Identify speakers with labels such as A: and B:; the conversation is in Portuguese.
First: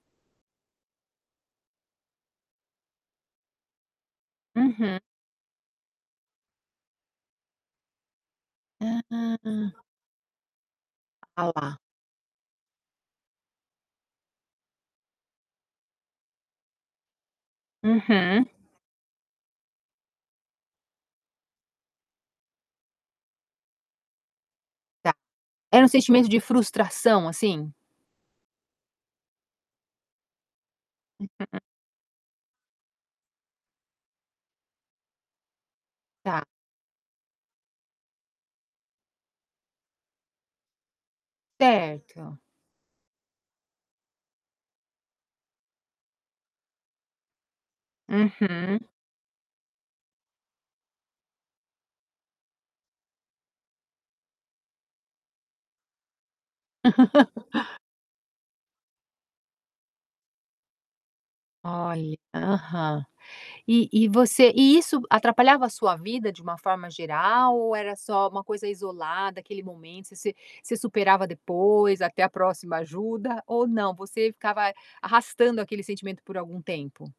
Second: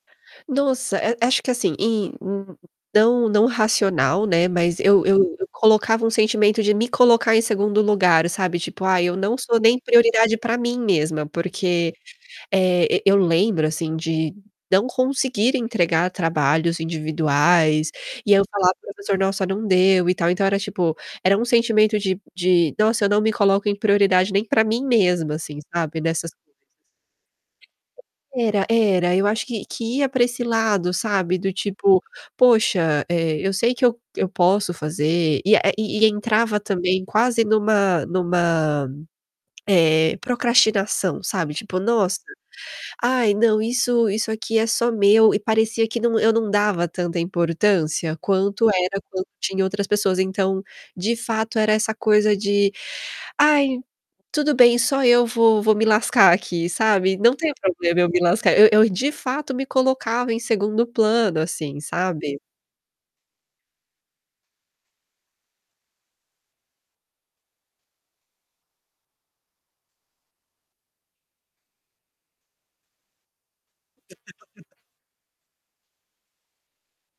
A: Nossa, eh, acho que assim, em hum, hum, não não racional, né, mas
B: Uhum.
A: eu eu eu colocava um sentimento de me colocar em segundo lugar, sabe, tipo: "Ai, eu não sou
B: Ah.
A: nem prioridade pra mim mesma".
B: A lá.
A: Porque, eh, eu eu lembro assim, de não conseguir entregar trabalhos individuais, e eu
B: Uhum.
A: falava: "Professor, nossa não deu e tal". Então, era tipo, era um sentimento de de: "Nossa eu não me coloco em prioridade nem pra mim
B: Tá.
A: mesma." assim,
B: Era um
A: sabe,
B: sentimento
A: nessas
B: de
A: coisas
B: frustração assim?
A: Era, era. Eu acho que que ia pra esse lado, sabe, do
B: [unintelligible]
A: tipo, "Poxa, eh, eu sei que eu eu posso fazer". E, eh, e
B: Tá.
A: entrava também quase numa numa, eh, procrastinação, sabe, tipo: "Nossa,
B: Certo.
A: ai não isso isso aqui é só meu". E parecia que não eu não dava tanta importância quanto
B: Uhum.
A: era quando tinha outras pessoas, então, de fato era essa coisa de: "Ai, tudo bem só eu vou vou me lascar aqui, sabe? Não tem problema eu me lascar". Eu eu de fato me colocava em segundo plano assim,
B: Olha.
A: sabe.
B: Aham. E e você e isso atrapalhava a sua vida de uma forma geral? Ou era só uma coisa isolada? Aquele momento? Você você superava depois até a próxima ajuda ou não? Você ficava
A: [unintelligible]
B: arrastando aquele sentimento por algum tempo?